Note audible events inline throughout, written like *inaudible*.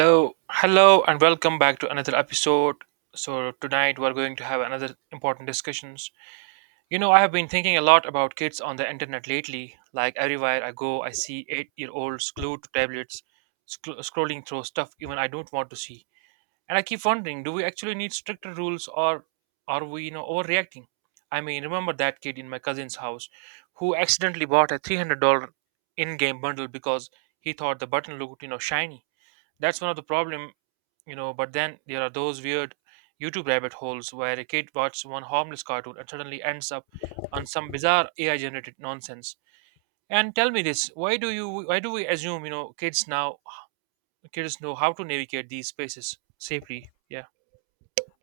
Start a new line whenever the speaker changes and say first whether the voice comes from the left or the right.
right: So, Hello and welcome back to another episode. Tonight we're going to have another important discussions. I have been thinking a lot about kids on the internet lately. Like everywhere I go, I see 8-year-olds glued to tablets, scrolling through stuff even I don't want to see. And I keep wondering, do we actually need stricter rules or are we, overreacting? I mean, remember that kid in my cousin's house who accidentally bought a $300 in-game bundle because he thought the button looked, shiny. That's one of the problem. But then there are those weird YouTube rabbit holes where a kid watches one harmless cartoon and suddenly ends up on some bizarre ai generated nonsense. And tell me this, why do we assume, kids now, kids know how to navigate these spaces safely? Yeah,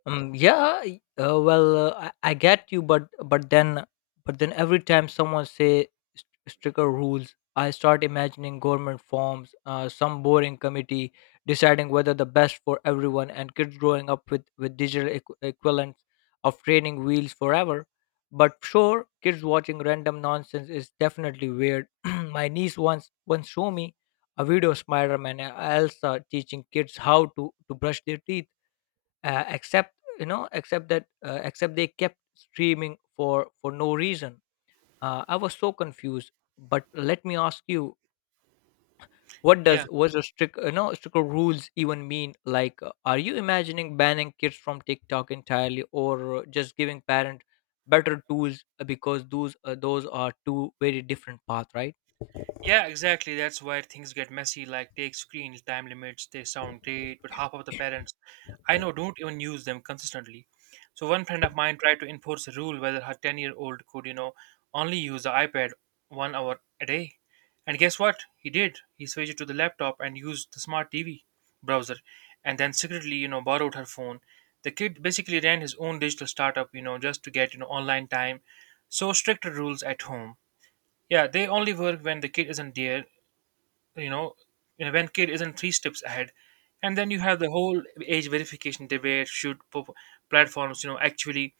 left: Yeah, I get you, but but then every time someone say stricter rules, I start imagining government forms, some boring committee deciding whether the best for everyone, and kids growing up with digital equivalents of training wheels forever. But sure, kids watching random nonsense is definitely weird. *clears throat* My niece once showed me a video of Spider-Man and Elsa teaching kids how to brush their teeth, except you know except that except they kept streaming for no reason. I was so confused. But let me ask you, what
right: yeah.
left: does was a strict you know strict rules even mean? Like, are you imagining banning kids from tiktok entirely, or just giving parent better tools? Because those are two very different paths, right?
right: Yeah, exactly. That's where things get messy. Like take screen time limits. They sound great, but half of the parents I know don't even use them consistently. So one friend of mine tried to enforce a rule whether her ten-year-old could, only use the iPad 1 hour a day. And guess what? He did. He switched to the laptop and used the smart TV browser, and then secretly, borrowed her phone. The kid basically ran his own digital startup, just to get online time. So stricter rules at home, yeah, they only work when the kid isn't there, you know, when kid isn't three steps ahead. And then you have the whole age verification debate. Platforms, actually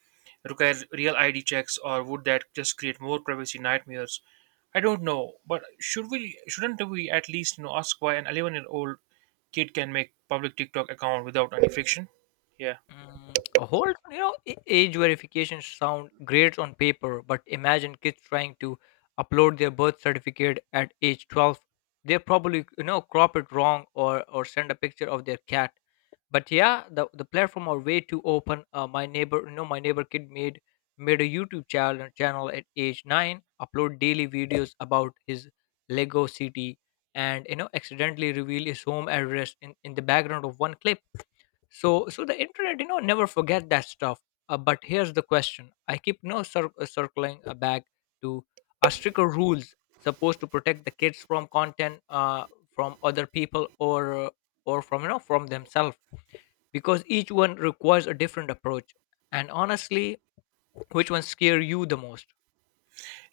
right: require real ID checks, or would that just create more privacy nightmares? I don't know, but shouldn't we at least, ask why an 11-year-old kid can make public TikTok account without any friction? Yeah.
left: Mm, a whole, you know, a- Age verification sound great on paper, but imagine kids trying to upload their birth certificate at age 12. They probably, you know, crop it wrong, or send a picture of their cat. But yeah, the platform are way too open. My neighbor kid made a YouTube channel at age 9, upload daily videos about his Lego city and, you know, accidentally reveal his home address in the background of one clip. So so the internet, you know, never forget that stuff. But here's the question I keep no cir- circling back to. Are stricter rules supposed to protect the kids from content, from other people, or from you know from themselves? Because each one requires a different approach. And honestly, which one scare you the most?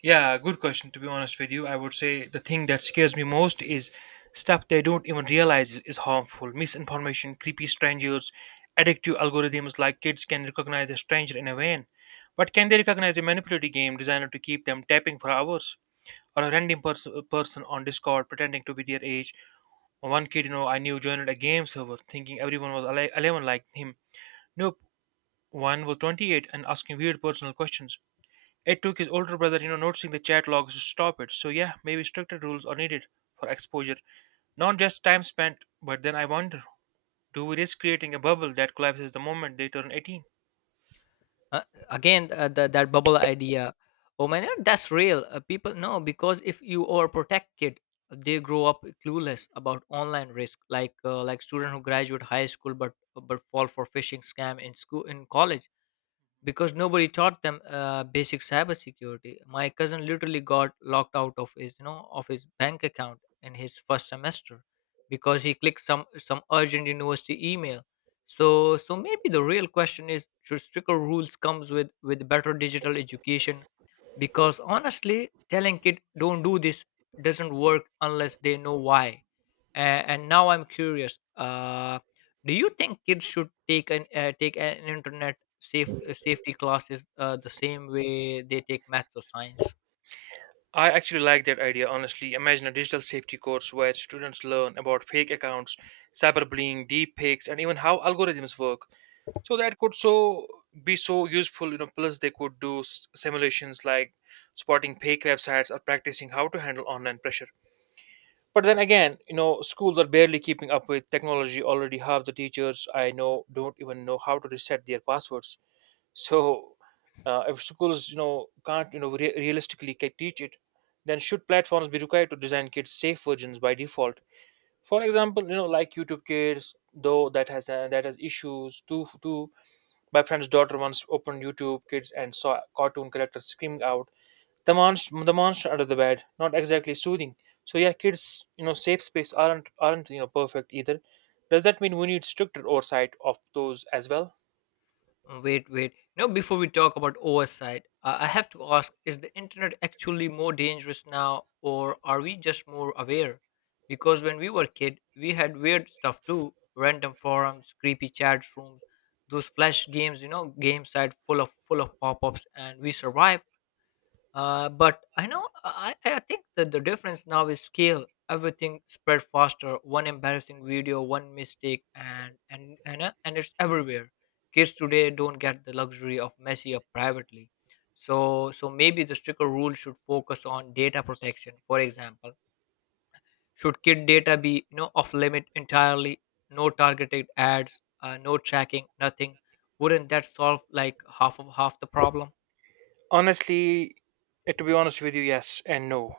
right: Yeah, good question. To be honest with you, I would say the thing that scares me most is stuff they don't even realize is harmful. Misinformation, creepy strangers, addictive algorithms, like kids can recognize a stranger in a van. But can they recognize a manipulative game designed to keep them tapping for hours? Or a random person on Discord pretending to be their age? Or one kid, I knew joined a game server thinking everyone was 11 like him. Nope, one was 28 and asking weird personal questions. It took his older brother, noticing the chat logs to stop it. So yeah, maybe stricter rules are needed for exposure, not just time spent. But then I wonder, do we risk creating a bubble that collapses the moment they turn 18?
left: Uh, that bubble idea. Oh man, yeah, that's real. People know, because if you are protected, they grow up clueless about online risk, like, like student who graduate high school but fall for phishing scam in school in college because nobody taught them basic cybersecurity. My cousin literally got locked out of his, you know, of his bank account in his first semester because he clicked some urgent university email. So so maybe the real question is should stricter rules comes with better digital education? Because honestly, telling kid don't do this doesn't work unless they know why. And now I'm curious. Do you think kids should take an internet safety classes the same way they take maths or science?
right: I actually like that idea, honestly. Imagine a digital safety course where students learn about fake accounts, cyberbullying, deep fakes, and even how algorithms work. So that could so be so useful, Plus, they could do simulations like spotting fake websites or practicing how to handle online pressure. But then again, schools are barely keeping up with technology already. Half the teachers I know don't even know how to reset their passwords. So if schools, can't, realistically teach it, then should platforms be required to design kids safe versions by default? For example, like YouTube Kids, though that has issues too. My friend's daughter once opened YouTube Kids and saw cartoon characters screaming out the monster under the bed, not exactly soothing. So yeah, kids, safe space aren't, perfect either. Does that mean we need stricter oversight of those as well?
left: Wait, wait. Now, before we talk about oversight, I have to ask, is the internet actually more dangerous now, or are we just more aware? Because when we were kid, we had weird stuff too, random forums, creepy chat rooms, those flash games, you know, game site full of pop ups, and we survived. But I know I think that the difference now is scale. Everything spread faster. One embarrassing video, one mistake, and it's everywhere. Kids today don't get the luxury of messy up privately. So so maybe the stricter rule should focus on data protection. For example, should kid data be, you know, off limit entirely? No targeted ads, no tracking, nothing. Wouldn't that solve like half of half the problem?
right: Honestly, to be honest with you, yes and no.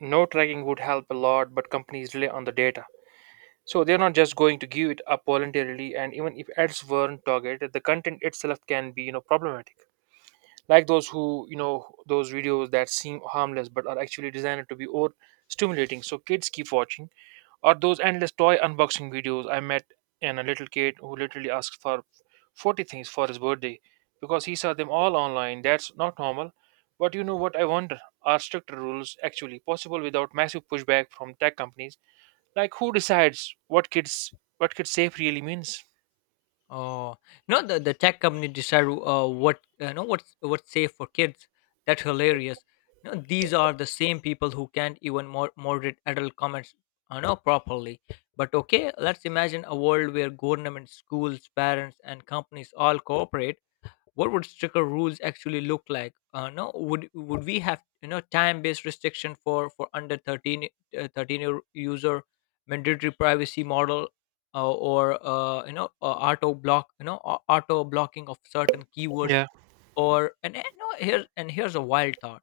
right: No tracking would help a lot, but companies rely on the data. So they're not just going to give it up voluntarily, and even if ads weren't targeted, the content itself can be, problematic. Like those who, those videos that seem harmless but are actually designed to be over stimulating. So kids keep watching. Or those endless toy unboxing videos I met and a little kid who literally asked for 40 things for his birthday because he saw them all online. That's not normal. But you know what I wonder? Are stricter rules actually possible without massive pushback from tech companies? Like who decides what kids safe really means?
left: Oh, no, the tech company decide what, you know, what's safe for kids. That's hilarious. No, these are the same people who can't even moderate adult comments, you know, properly. But okay, let's imagine a world where government, schools, parents, and companies all cooperate. What would stricter rules actually look like? No would Would we have, you know, time based restriction for under 13, 13-year user, mandatory privacy model, or you know auto block you know au- auto blocking of certain keywords,
right: Yeah.
left: or and no, here and here's a wild thought,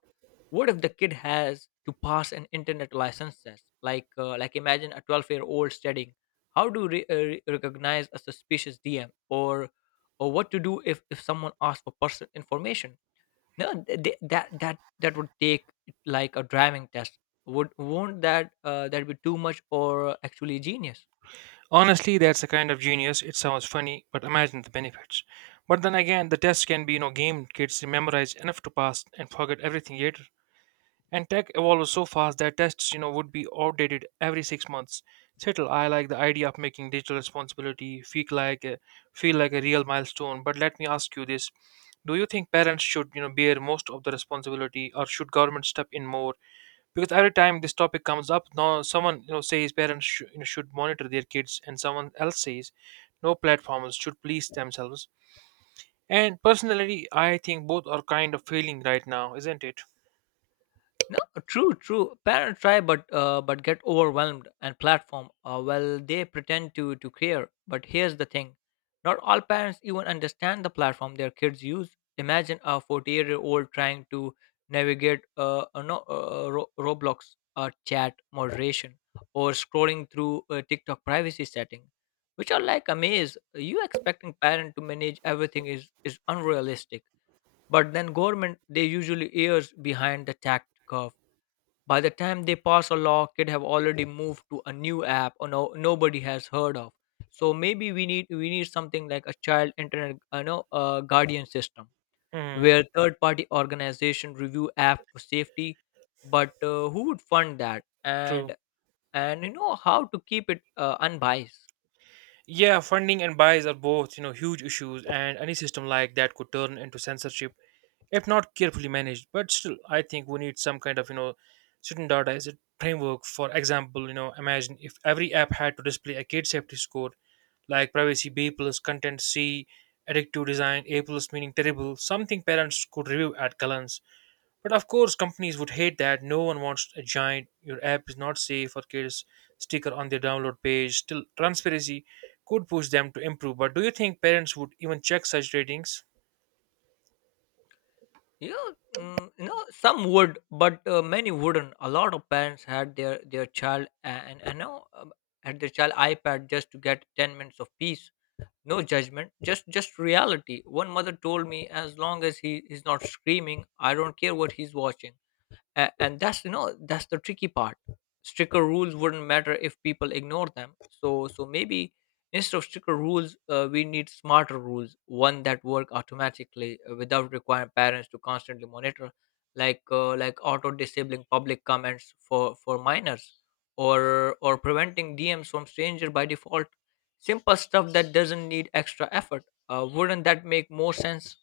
left: what if the kid has to pass an internet license test, like imagine a 12-year-old studying how to recognize a suspicious dm, or what to do if someone asks for personal information? No th- th- that that That would take like a driving test. Would Won't that, that be too much, or actually genius?
right: Honestly, that's the kind of genius. It sounds funny, but imagine the benefits. But then again, the tests can be, game kids memorize enough to pass and forget everything later. And tech evolves so fast that tests, would be outdated every 6 months. Settle, I like the idea of making digital responsibility feel like feel like a real milestone. But let me ask you this: Do you think parents should, bear most of the responsibility, or should government step in more? Because every time this topic comes up, no, someone says parents should monitor their kids, and someone else says no, platforms should police themselves. And personally, I think both are kind of failing right now, isn't it?
left: No, true, true. Parents try, but get overwhelmed, and platform. Well, they pretend to care, but here's the thing: not all parents even understand the platform their kids use. Imagine a 48-year-old trying to navigate no, Ro- Roblox chat moderation, or scrolling through TikTok privacy setting, which are like a maze. You expecting parent to manage everything is unrealistic. But then government, they usually ears behind the tact curve. By the time they pass a law, kid have already moved to a new app or, no, nobody has heard of. So maybe we need something like a child internet, you know, guardian system
right: Hmm.
left: where third party organization review app for safety. But who would fund that?
right: True.
left: And, you know, how to keep it unbiased.
right: Yeah, funding and bias are both, huge issues, and any system like that could turn into censorship if not carefully managed. But still, I think we need some kind of, standardized framework. For example, imagine if every app had to display a kid safety score like privacy B plus, content C, addictive design A plus meaning terrible, something parents could review at glance. But of course, companies would hate that. No one wants a giant, your app is not safe for kids sticker on their download page. Still, transparency could push them to improve. But do you think parents would even check such ratings?
left: Yeah, mm, you know, some would, but many wouldn't. A lot of parents had their child, and, you know, had their child iPad just to get 10 minutes of peace. No judgment, just reality. One mother told me, as long as he is not screaming, I don't care what he's watching. And that's, you know, that's the tricky part. Stricter rules wouldn't matter if people ignore them. So so maybe instead of stricter rules, we need smarter rules, one that work automatically, without requiring parents to constantly monitor. Like, like auto disabling public comments for minors, or preventing dms from stranger by default, simple stuff that doesn't need extra effort. Wouldn't that make more sense?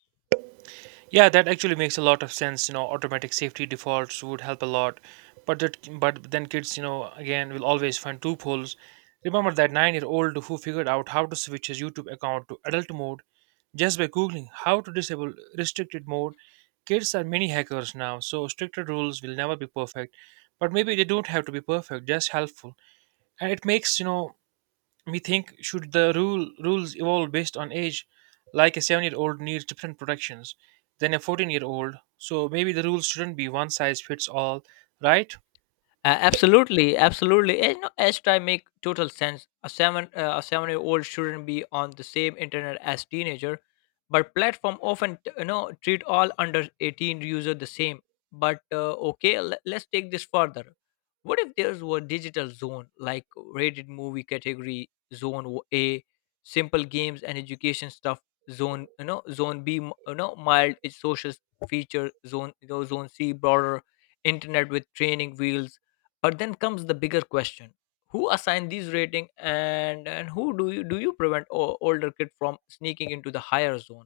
right: Yeah, that actually makes a lot of sense. You know, automatic safety defaults would help a lot, but but then kids, again will always find loopholes. Remember that nine-year-old who figured out how to switch his YouTube account to adult mode just by googling how to disable restricted mode. Kids are mini hackers now, so stricter rules will never be perfect, but maybe they don't have to be perfect, just helpful. And it makes we think, should the rules evolve based on age, like a seven-year-old needs different protections than a 14-year-old. So maybe the rules shouldn't be one size fits all, right?
left: Absolutely, absolutely. And, you know, as I make total sense, a 7 year old shouldn't be on the same internet as teenager, but platform often treat all under 18 user the same. But okay, let's take this further. What if there's a digital zone, like rated movie category zone, A, simple games and education stuff, zone, you know, zone B, you know, mild it's social feature, zone, you know, zone C, broader internet with training wheels. But then comes the bigger question: who assign these rating, and who do you prevent older kid from sneaking into the higher zone?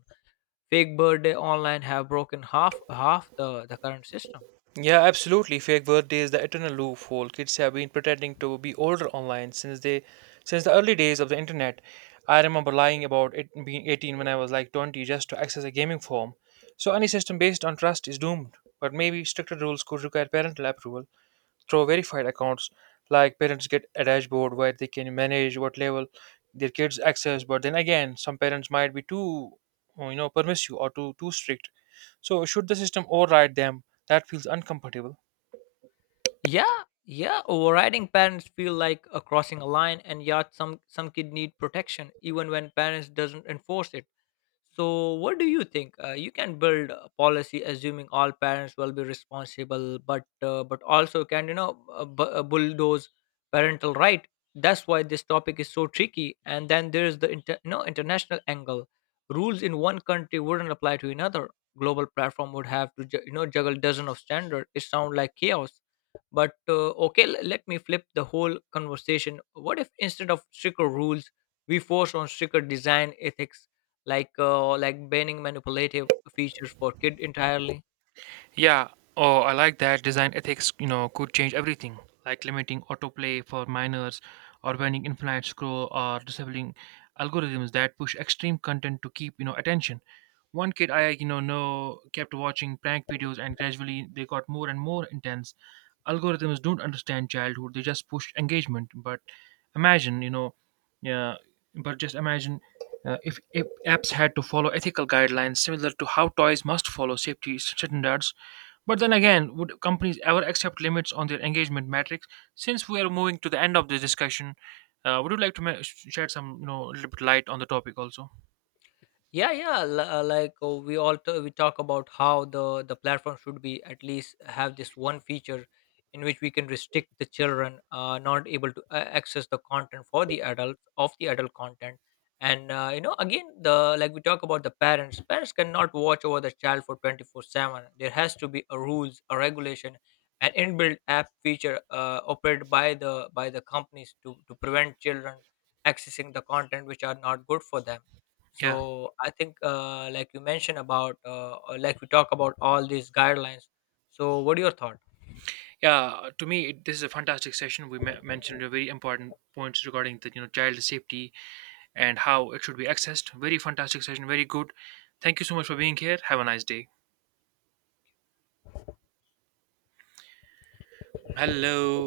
left: Fake birthday online have broken half the current system.
right: Yeah, absolutely. Fake birthday is the eternal loophole. Kids have been pretending to be older online since they since the early days of the internet. I remember lying about it being 18 when I was like 20 just to access a gaming form. So any system based on trust is doomed. But maybe stricter rules could require parental approval through verified accounts. Like parents get a dashboard where they can manage what level their kids access, but then again, some parents might be too, permissive or too strict. So should the system override them? That feels uncomfortable.
left: Yeah, yeah. Overriding parents feel like crossing a line, and yet some kid need protection even when parents doesn't enforce it. So, what do you think? You can build a policy assuming all parents will be responsible, but also can you know bu- bulldoze parental right? That's why this topic is so tricky. And then there is the international angle. Rules in one country wouldn't apply to another. Global platform would have to juggle dozen of standards. It sounds like chaos. But okay, let me flip the whole conversation. What if instead of stricter rules, we force on stricter design ethics? Like, like banning manipulative features for kid entirely.
right: Yeah. Oh, I like that. Design ethics, could change everything, like limiting autoplay for minors or banning infinite scroll or disabling algorithms that push extreme content to keep, attention. One kid I, know kept watching prank videos and gradually they got more and more intense. Algorithms don't understand childhood. They just push engagement. But imagine, yeah, but just imagine if apps had to follow ethical guidelines similar to how toys must follow safety standards, but then again, would companies ever accept limits on their engagement metrics? Since we are moving to the end of this discussion, would you like to shed some, a little bit light on the topic also?
left: Yeah, we we talk about how the platform should be at least have this one feature in which we can restrict the children, not able to access the content for the adults of the adult content. And you know again the like we talk about the parents, cannot watch over the child for 24/7. There has to be a rules, a regulation, an inbuilt app feature, operated by the companies to prevent children accessing the content which are not good for them.
right: Yeah,
left: So I think, like we talk about all these guidelines. So what are your thoughts?
right: yeah. To me, this is a fantastic session. We mentioned a very important points regarding the, child safety and how it should be accessed. Very fantastic session. Very good. Thank you so much for being here. Have a nice day. Hello.